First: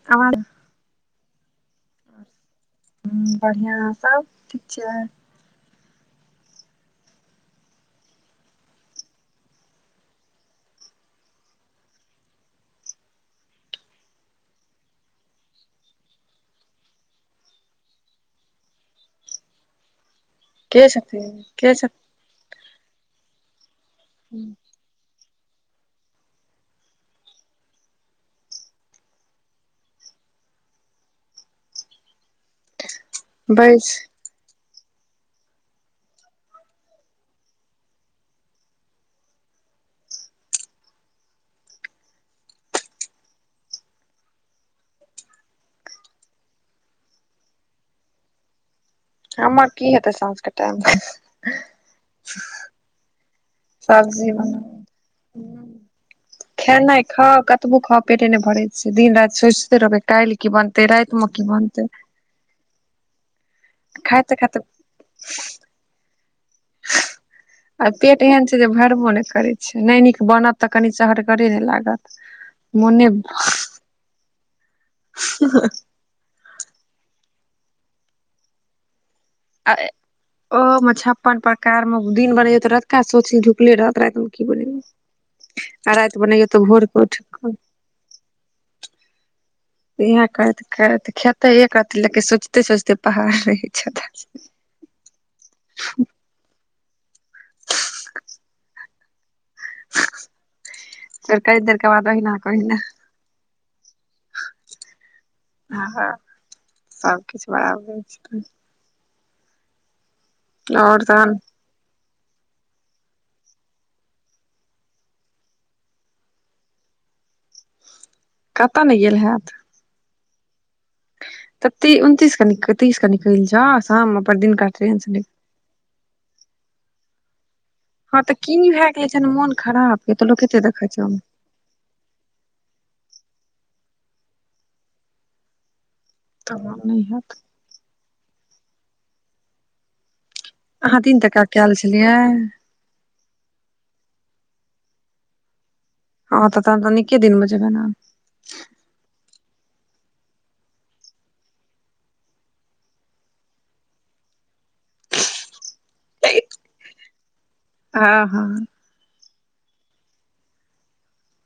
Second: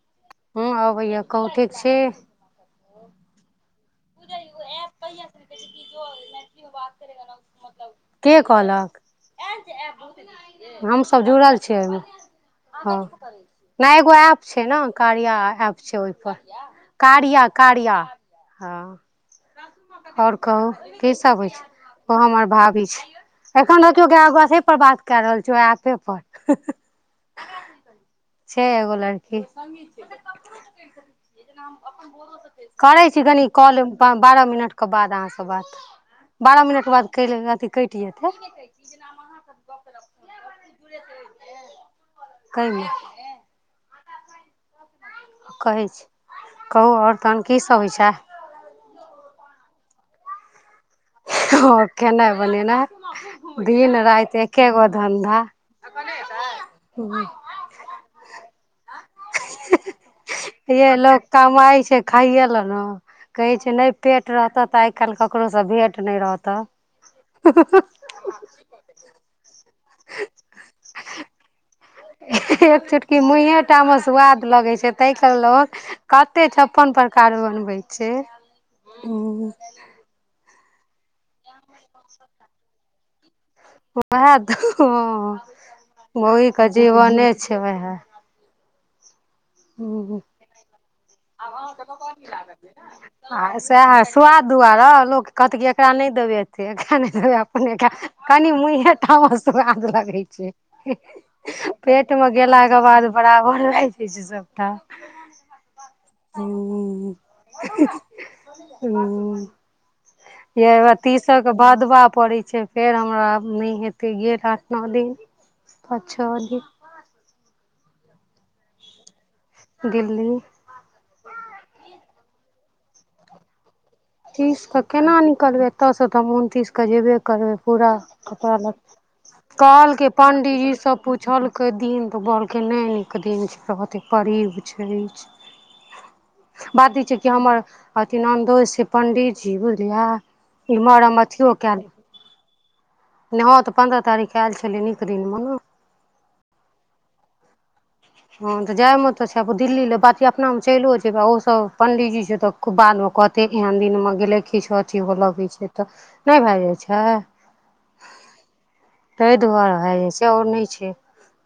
[inaudible] हँ अबैया कौठे छी। ह बढ़िआँ सब ठीक छैय। के कहलक? हमसभ जुड़ल छियै एहिमे हँ। नै एगो एप्प छैय ने कार्या एप छैय ओहिप कार्या कार्या। हँ और कहू के की सब छथिन होइ के छैय ओ हमर भाभी छैय। एखन देखियौ गाय छथिन बासे पर बात क रहल छियौ ए एपे पर। छैय एगो लड़की करै छी कनी कल बैस बारह मिनटके बाद अहाँसँ बात बारह मिनटके बाद क अथी कटि जेतै। [inaudible] कहहिमे। कहै छी कहू और तहन की सब होइ छैय। हमर की हेतै साँझ के टाइम ओ खेने बनेने। दिन सब्जी रायत एके बनाब गो धंधा। तबु ख पेटे ने भरै। से दिन रति सोचिते रहबै काइल की बनतै ये लोक राइतमे की कमाइ बनतै छै खाइये ले ने कहै छैय नहि पेट खाइते रह खाइते तऽ आइ काल्हि ककरोसँ भेँट नहि रह आ तऽ। पेट एहन छैय जे भरबो नहि करै छै नहि नीक बनत तऽ कनि चहठगरे नहि लागत। एक मोने चुटकी मुहे टा मे सुआद लगै छै ताहिके ल कते छप्पन प्रकार बनबै छैय हूँ। आ ओ मे छप्पन प्रकार मे दिन बनैय त रतका सोचु जे उले रहत उएह रातिमे की तऽ बनबौ हँ आ राति बनैयौ मौगीके तऽ भोरके उठ जीवने छै कऽ उएह इह करैत करैत खेतेे एक रति लेकिन सोचते सोचते पहाड़ रहै छैय। सुआद दुआरे लोक कहतै कि एकरा नहि देबै एते एकरा नै देबै अपनेटा कनि मुँहे तामस तऽ आर लगै छैय। कई देर के बाद पेट मे ओहिना गेलाक के बाद बराबर भए छैय सब। हँ हँ हूँ सबकिछु बड़बै छैय। हूँ ये हमरा आओर तहन तीसक भदबा पड़ैत छैय फेर हमरा नहि हेतै गेल आठ नौ दिन। अच्छा अधिक कतऽ नहि गेल हैत दिल्ली। हँ। तऽ ती उनतीस क निक तीस क निकल जा शाम पर दिनका ट्रेन से निक ओतऽसँ त हम उनतिसके जेबे करबै पूरा हँ तऽ कपड़ा की ल भए गेलै जहन मोन कहल खराब के तऽ लोक कते पंडीजी देखै सब छै पूछल दिन तऽ बड़के नहि नीक दिन छैय बते परीब छैय। तब बात नहि ई छैय कि हैत हमर अथि नन्दो छैय पंडितजी बुझलियै। अहाँ इमहर तीन हम टका अथियो काएल [unintelligible] नय हं त पन्द्रह तारीख क येल छलय नीक दिनमे न हं त तहन त निके दिनमे जेबै न। हं त जाय मे त छै, आब दिल्ली ले बाकी अपनामे चलिओ जेबय, ओहोसभ पंडीजी छै त बाद मे कहते, एहन दिन मे गेलै, किछु अथी हो लगय छ त। नहि भे जाइ छय। आ हं। तय दुआरे भ जाय छय, और नहि छै,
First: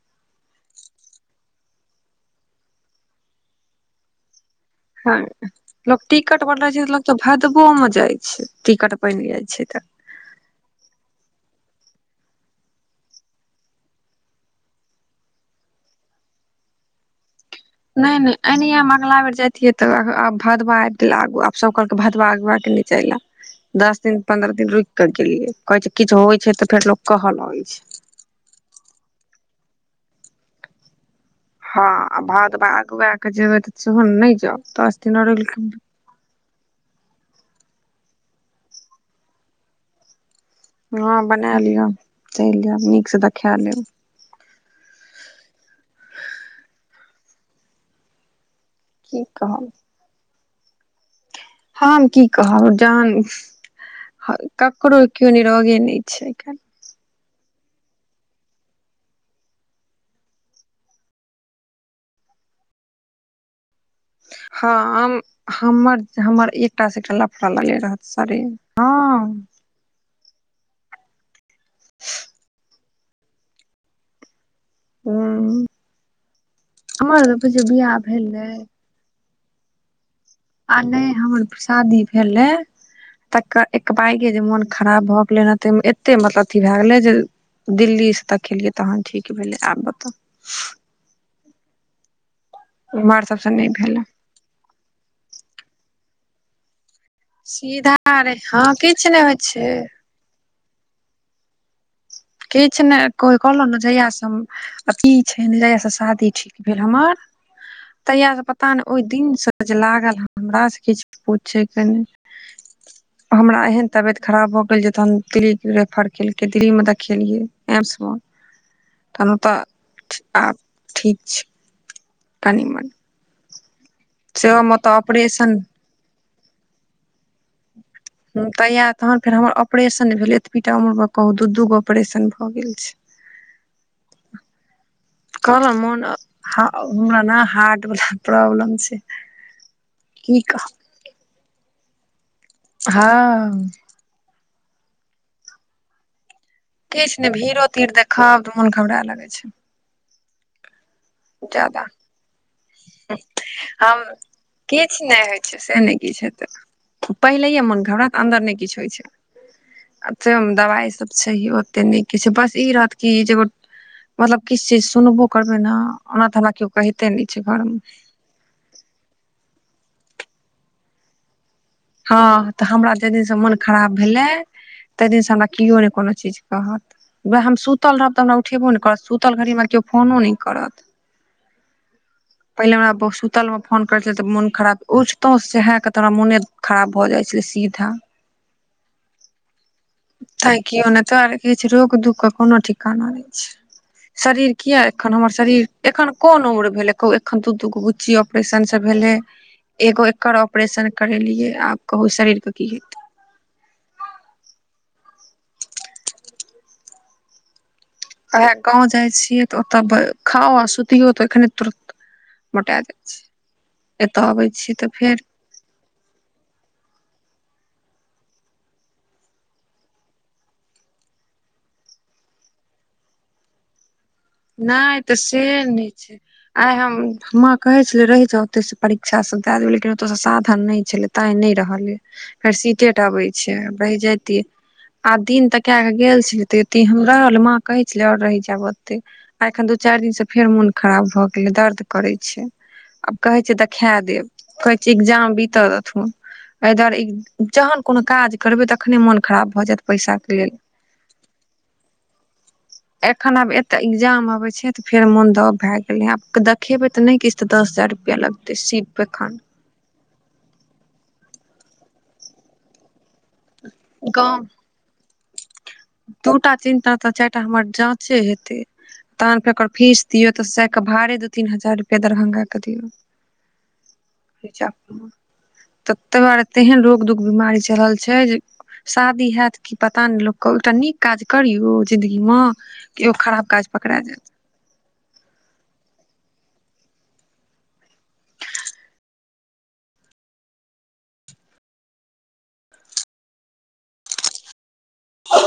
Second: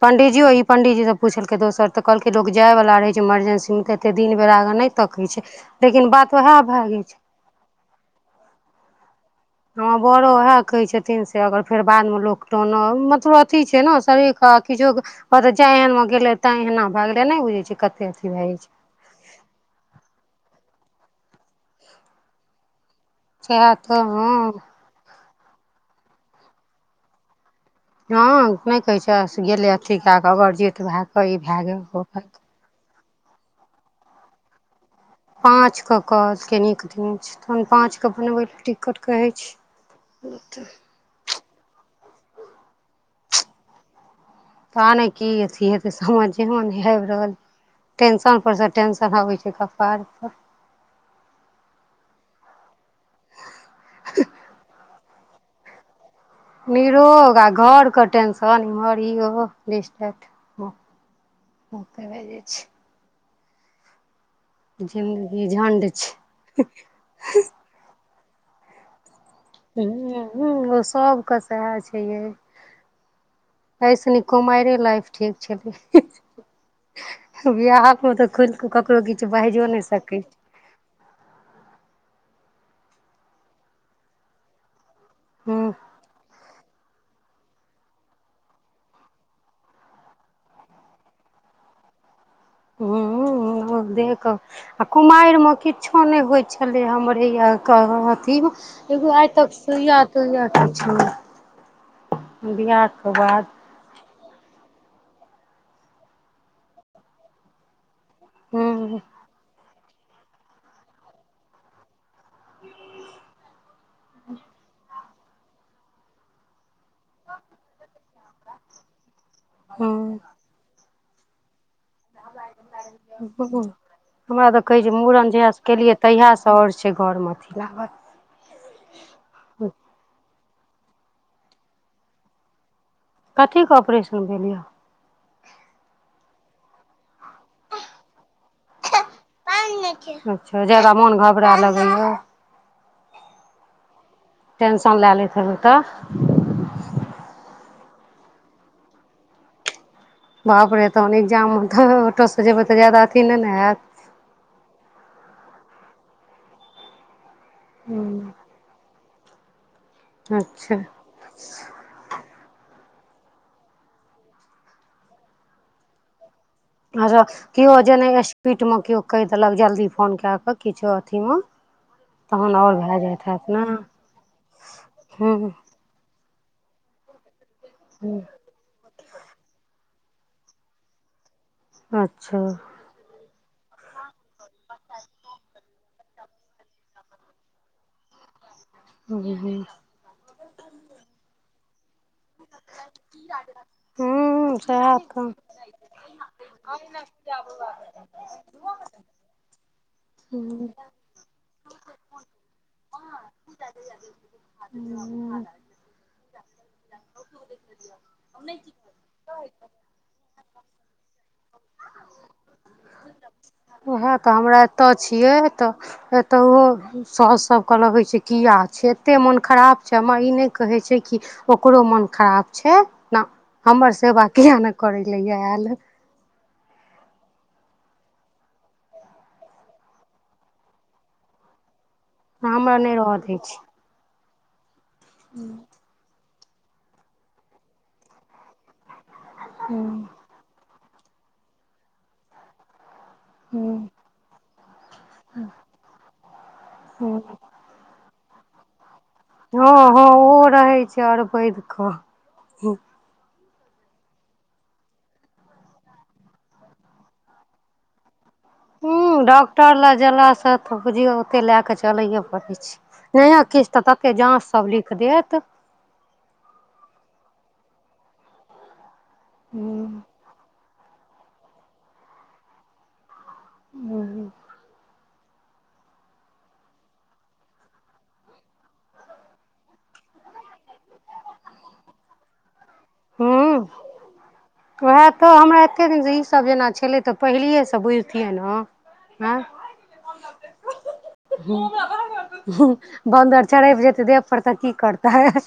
पंडीजियो ई पंडीजीसब पुछलकै दोसर त कहलकै, लोक जाय बला रहै छै मरजेंसी मे, तऽ एते दिन बेरागन नहि हँ तकय छय, लेकिन बात वैह भ गेय छै। तबो अहां जाय छीय, टिकट बनि जाय छय। बरो वैह कहै छथिन, से अगर फेर बादमे लोक टोनअब मतलब अथी छै, ने शरीरके किछो कहतय जाय एहन मे गेलै, तें एहना भ गेले, नहि बुझै छी। नय -नय ऐहेनाये हम, अगला बेर जाइ तिय आब भदवा आबि गेल आगू, आब सभ कहलक भदवा अगवाके नय चल सएह आउ। दस तऽ दिन हँ पन्द्रह दिन रुकि क गेलियै, कहय छै किछु होइ छै त, फेर लोको कह लगय छै। हं नहि कहय छय, से गेलै अथी के क, ओकर जेठ भे और इ भे गेल। ओ हँ भए गेल भाद भाग भए के जिबैत, तऽ सेहोहन नहि जाउ तऽ पाँच कऽ। कहलकै नीक दिन छै, तहन पाँच के बनबै लए टिकट कहै छी त। हँ बना लियऽ, चलि जायब नीक से तऽ खैलेब लेब। पता ने की अथि हेते, समझै नै आबि रहल ये, टेंशन से सब टेन्शन की हाबै छैय कहब कपाड़ पर। हम की कहब जहन ह ककरो कियो निरोगे नै छै‌ आय-काएल। निरोग आ घरके टेंशन इम्हर ईहो दीस दैट। उ तऽ भए जाइ छै। हँ हम- जिन्दगी झण्ड हमर छै -हमर एकटा से एकटा लफड़ा लगे रहत शरीर हाँ। सबके सएह छै यै। तैएसे निक कुमारे लाइफ ठीक हूँ छलै हमर तऽ बुझियौ बिहाअ बियाह मे तऽ भेलै कोइ ककरो दैख कुछौ बाजियौ नहि सकै आ नहि हमर शादी भेले, तकर एकबायगे जे मोन खराब भऽ गेलै हैं हूँ तै मे एते मतलब अथी भाए गेलै जे दिल्लीसँ दैखेलियै तहन ठीक भेलै आब बताउ। मां सबसँ नहि भेलै। कब? आ कुमाएर में किछो ने होइत छले हमर भैया सीधा अथी, रे हँ एगो किछु नहि आइ होइ तक छै सुइया तुइया किछ नै। किछ ने कोइ बाद कहलौ नऽ जैया से हम की छै ने जहियासँ शादी ठीक भेल हमर, तहियासँ पता ने हूँ ओहि दिनसँ जे लागल हमरा से किछ पूछेके नै, हमरा एहन तबियत खराब भऽ गेल जे तहन दिल्ली रेफर केलकै दिल्लीमे देखेलियै एम्स मऽ तऽ तनहु तऽ हूँ आब ठीक छै कनि-मनि। हमरा तऽ कहै छै मूड़न ऑपरेशन जहिआसँ केलियै, तहियासँ आओर छै घरमे अथी लागल। उ कनिया के तखन फेर हमर ऑपरेशन भेलैये एतबीटा उमर मे कहु दू दूगो ऑपरेशन भ गेल छै। कथीके ऑपरेशन भेल या। कहलहु मोन, हमरा ने हार्ट वला प्रॉब्लम छै। की अच्छा कहब जादा मोन घबड़ाय लगैया। हां। टेंशन लाए लैत हेबै तऽ। किछ ने भीड़ो-तीड़ देखब तऽ मोन घबड़ाय लागै छै। बाप रे तहन इग्जाम मे ज्यादा तऽ ऑटो से जेबै तऽ जादा अथी नै ने हैत। किछ नै होय छै से नै किछ हेतै, पहिलेये मोन घबड़ा हूँ हमरा ते अन्दर नै किछ होय छै। तै मे अच्छा दवाइ सब छैहे ओते नीक। किछ बस ई रहत कि जे ओ मतलब किछ चीज सुनबो करबै ना ओना तऽ हमरा कियो आरो कियो जेना स्पीड मे कियो कैह देलक जल्दी फोन काए कऽ किछो अथि मे हां तऽ हमरा जे दिन से मोन खराब भेलए तै दिन से हूँ हमरा कियो नै कोनो चीज कहत वैह हम सुतल रहब हूँ तऽ हमरा उठेबो नहि करत, सुतल घड़ीमे केओ फोनो नहि करत। अच्छा पहिले हमरा बहु सुतल मे फोन करै छलियै तऽ मुन खराब उठतौ सेहाए कहतऽ हमरा मुने खराब भऽ जाइ छलै सीधा। हूँ-हूँ। तैं कियो नै तऽ आर किहै छै रोग- दुःख ओकर कुनो ठिकाना ने छै, शरीर किया सएह एखन तऽ हमर शरीर एखन कोन उम्र भेलै कहु ए खन दू-दूगो बुच्ची ऑपरेशन से भेलै। एगो एकर हूँ ऑपरेशन करेलियै आब कहु ई शरीर के की हेतै। हुं उ उहे गाँव जाय छिय, त ओत बअ खाओ आ सुतियो त, ऐखने तुरत मोटा जाइ छी उऐह त एतऽ अबै हमरा छी एतय तऽ फेर छिय त ऐतहुउ साॅउस सभ कह लग छै, किये छै एते मन खराब छै, म ई नहि कहय छै कि ओकरो मोन खराब छै, ना हमर सेवा किये नहि करय ले ऐल छय। आइ हम, मां कहे छले रहय जाउ ओतय स परीक्षा सब दे देबय, लेकिन ओत स साधन नहि छलय। तांय नहि रहलीय, फेर सी हमरा नहि टेट रहऽ अबय दै छै छय। रहि जतियै, आब दिन तका क गेल छलै, त ते हमरा माँ कहे छलेै और रहि जेब अतय, एखन दू हूँ चारि दिन स फेर मोन खराब भ गेलय, दर्द करय छय आ कहय छय हूँ देखे देब, कहय छी एग्जाम बीत देथुन। एहि दुआरे इ हूँ जहन कोनो काज करबै, तखने मोन खराब भ जेत पैसाके लेल। से अरि बैद क हु। एखन आब अत एग्जाम आबे छे, त फेर मन दब भेए गेलय,, आब देखेबे त नहि किछ त दस हजार रुपया लगतै। त शिवप्रखण्ड। टर लग जेला स त बुझियौ, ओते ले क चलये परय छय। नहि किछु त तते गाँव जाँच सब लिख देत। दूटा चिन्ता त चारिटा हमर जाँचे हेतय, तहन फेर ओकर फीस दिय। त सेके भाड़े दू तीन हजार रुपया दरभंगा के दियऔ, हूँ मिर्जापुर ततऽ दुआरे तेहन रोग दुग बिमारी चलल छै, जे शादी हेत की पता ने लोक कहु एकटा नीक काज करियौ, जिन्दगीमे की ओ खराब काज पकड़ा जायत। उहे तऽ हमरा एते दिन से ईसभ जेना छलै, त पहिलियेस बुझतियै न। ऐं। बन्दर छड़िप जेतै देह पर, त की करतय। हें ह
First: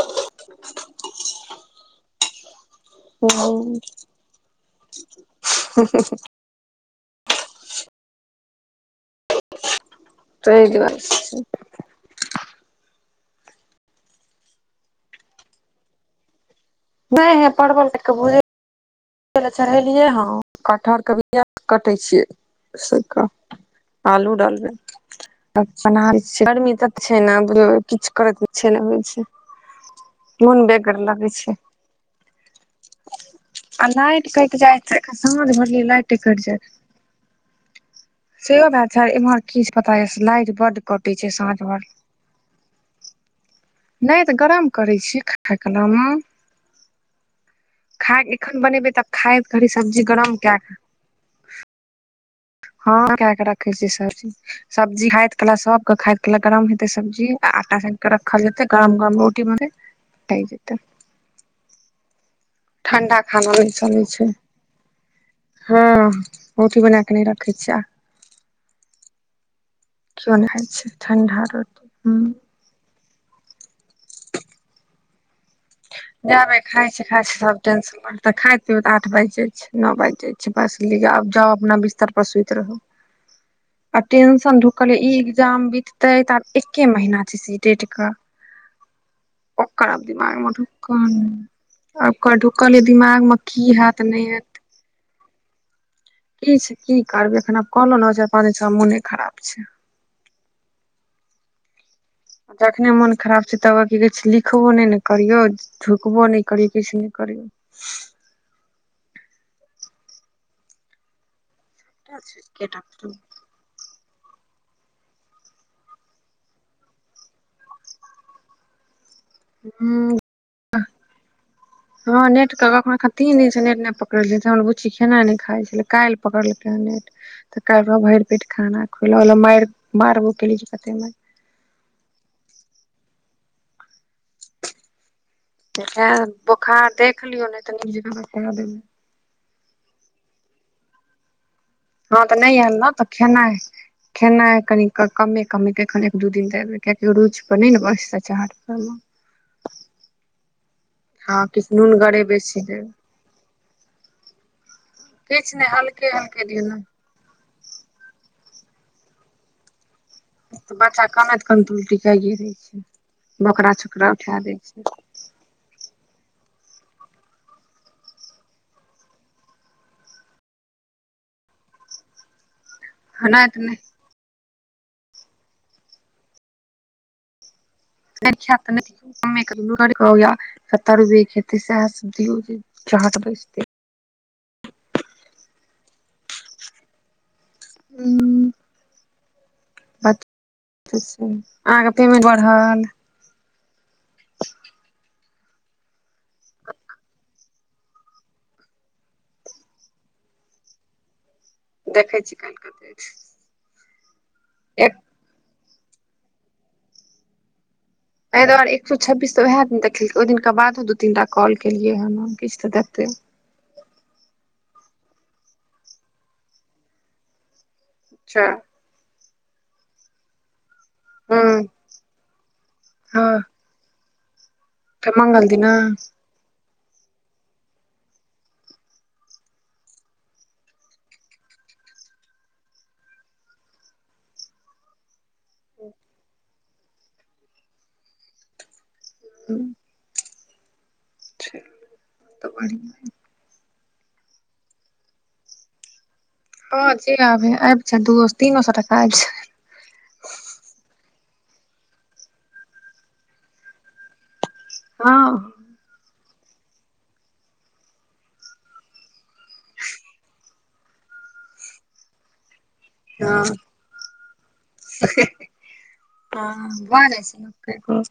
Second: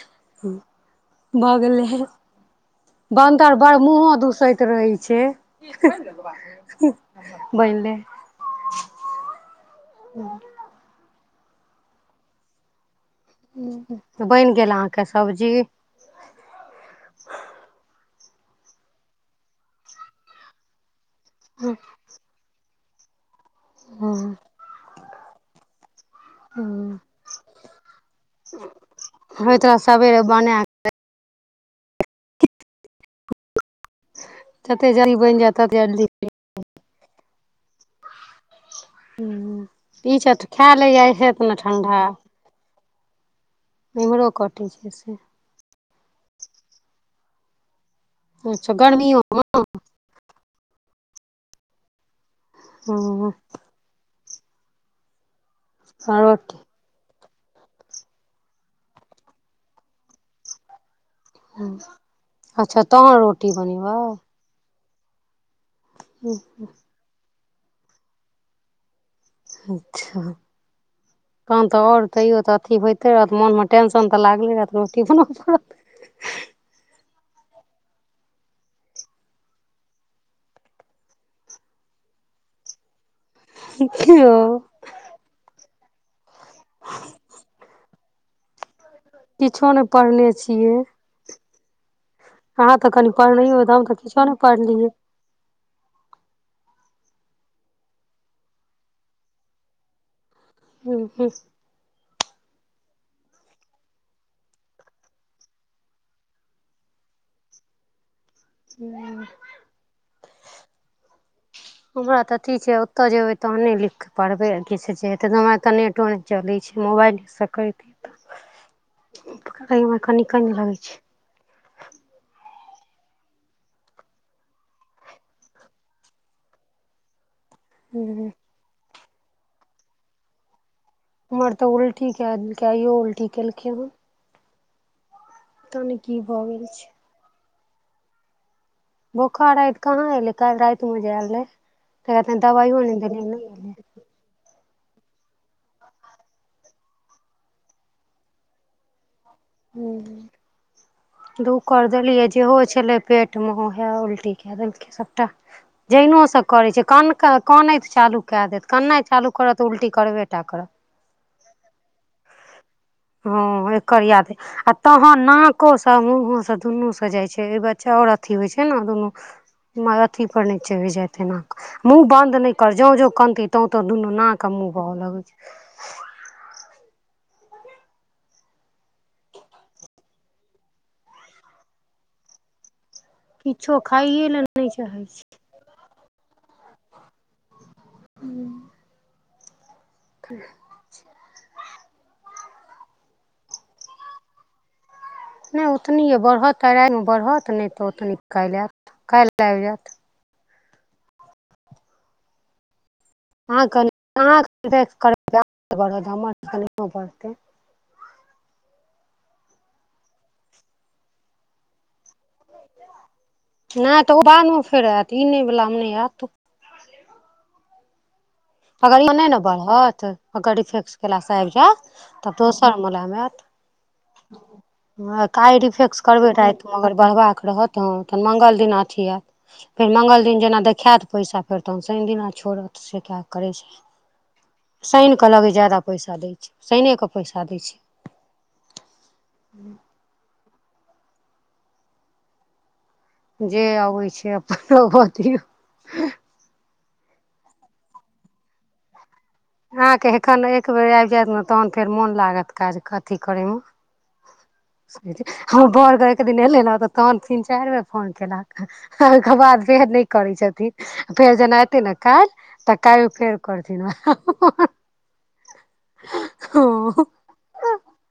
भ गेलय। बन्दर बड़ ह मुँहो दुसैत रहै छै। बनले। ह [unintelligible] सहि दव [unintelligible] बनि गेल अहाँके सब्जी। नहि ह परबल दे क ले चढ़ेलियै ह कटहरके कटे छियैक। हूँ आलू डालबे। गर्मी हूँ ततऽ छै ने किछु कर के ई छै ने होइ छै। होइत रहै सबेरे ब मोन बेगर लगै छै। आ लाइट कटि जाय जते छै जल्दी बनि साँझ जायत तते भरलिय जल्दी लाइट से भ [unintelligible] सर एम्हर की पता ई य छै लाइट खा बड ले जाइ कटैत छै ने साँझ भर ठंडा नहि इम्हरो तऽ कटै गरम छै करै से छीयै खा न खाय एखन अच्छा बनेबे तऽ गर्मियो खाय घी सब्जी। गरम के क। हँ क के राखे छी सबी सब्जी खाइत कला सबके खाइत क रोटी गरम। सब्जी आटा सान के रखल जेतै गरम गरम रोटी मेट जेते। ह अच्छा तहन ठंडा खाना रोटी नहि बनेबै। चलै छै हँ रोटी बना कऽ नहि रखै छियै। अच्छा केओ नहि खाइ छै ठंडा काँ तऽ रोटी आओर हूँ तैयो तऽ। अथी होइत रहऽ मोनमे टेन्शन तऽ लागलै रहत रोटी बनबऽ पड़त। जाबे खाइ छै खाय छै सब टेशन। आओर तऽ खायइत पी आठ बाजि जाय छै नओ बाजि जाय छै बस लिय आब जाउ अपना बिस्तर पर सुति रहू। [inaudible] आ कि यौ टेंशन ढुकले ई एग्जाम बितते तऽ आब एके महीना छै सी टेड का किछो नहि ओकार अब पढ़ने दीमाग म छियै क। आकर ढुकल ये दिमाग मे की हत नहि हत। करीए [unintelligible] की छै की करबै एखन आब कहलो ने पांच छ दिनस मोनो खराब छै। हू हूँ। जखने मोन खराब छै तब की कहै छै लिखबो नहि ने करियौ। टोकबो नहि करियौ किछु नहि करियौ। [inaudible] हमरा तऽ अथी छै ओतय जेबे। तहने लिखिकऽ पढ़बै किछु हेतै हम तऽ नेटो नहि चलै छै मोबाइलेसँ करतै। [unintelligible] हू। छै [inaudible] हँ नेट त कखन तीन दिनसँ नेट नहि पकड़ल हमर बुच्ची खेनाइ नहि खाइ छलै काल्हि पकड़लकै हँ नेट। तऽ कैल भरि हूँ पेट खाना खुलार मारबो केली कते मार। हमर तऽ उल्टी क दलके एयो उल्टी केलखै हँ। की भऽ गेल छै बोखार देख लियौ नहि तऽ नीक जका बजा देबे। बोखार राति कहाँ ऐलै काल रातिमे जे अल रहै। तकरा हँ तऽ तनी नहि ऐल दबाइयो ने तऽ देलियै नहि खेनाय एलै खेनाइ कनिक कमे कमेके एखन एक दू दिन देबय कियकि रुइचपर नै ने बसय छय [unintelligible] हूं- हँ दु किछु कर नूनगरे देलियै जेहो बेसी देबै छलै पेटमे उएह उल्टी कए देलकै सभटा। किछु नहि हल्के जैनो स हल्के दियौ करय ने छै कान- कं -कन- कनैत चालू कए देत, कननाय चालू करत त उल्टी करबे टा करत तऽ बच्चा कानैत -कानैत उलटि कैए दै छै बोकरा हँ एकर छोकरा याद अइ। उठै दैय आ छै। तहन नाकोसँ मुँहोसँ दुन्नूसँ जाइ छै अइ बच्चा आओर अथी होइ छै ने दुनू मर अथी पर नै चैढ जाय तना क मुहँ बन्द न नै जों -जों नहि कनतय तऽ तों- नहि तो दुनू नाक आ मुँह बहऽ लगै छै। नै खै त नै दिअउ। [unintelligible] किछो खाइए लए नइ चाहै छय। [unintelligible] बच्चा [inaudible] [unintelligible] अहाँके पेमेंट बढ़ल? नइ ओतनी अय बढ़त त राइ मे बढ़त नै तऽ ओतनी काइल ऐत, काइल आइब जैत। देखै छी, काइल कते [unintelligible] बढत एक हमर त एखन नहियों बढ़तै। तय दुआरे एक सए छब्बीस तऽ उहे दिन देखेलकै ओहि दिनका बादो दू तीन टा कॉल केलियै हन किछ तऽ देतै। नै तऽ ओ बादमे फेर ऐत ई नै वला मे फेर नइ ऐत। [inaudible] [inaudible] अगड इ में नै ने बढ़त अगर इफेक्स केलासँ आइब हँ जैत तऽ दोसर मला में हँ ऐत। तऽ हँ मंगल काइ दिना रिफेक्स करबै राइत मे अगर बढ़बाक रहत त हँ तहन मंगल दिन अथी ऐत। फेर मंगल दिन जेना देखैत पैसा फेर तहन शइन दिना छोड़त सेकए करै छै शैन के लगै जादा पैसा दै छै शैने क पैसा दै छै। [inaudible] चलु त बढ़ियां जे अबै छै अपन अबऽ दियौ। हं जे आबयै आइब जैए। दूओ-तीनो सए टका आइब जैऽ। हांके एखन एक बेेर आइब जैत ने तहन फेर मोन लागत काज कथी करयम। हँ [unintelligible] हमर बर के एक दिन एलैने तऽ तहन तीन चाइर बेर फोन केलक। ओय के बाद फेर नै करै छथिन फेर जेना एतै ने काइल तऽ काइल फेर करथिन ओ [unintelligible] हं भ ह जाय छै। को-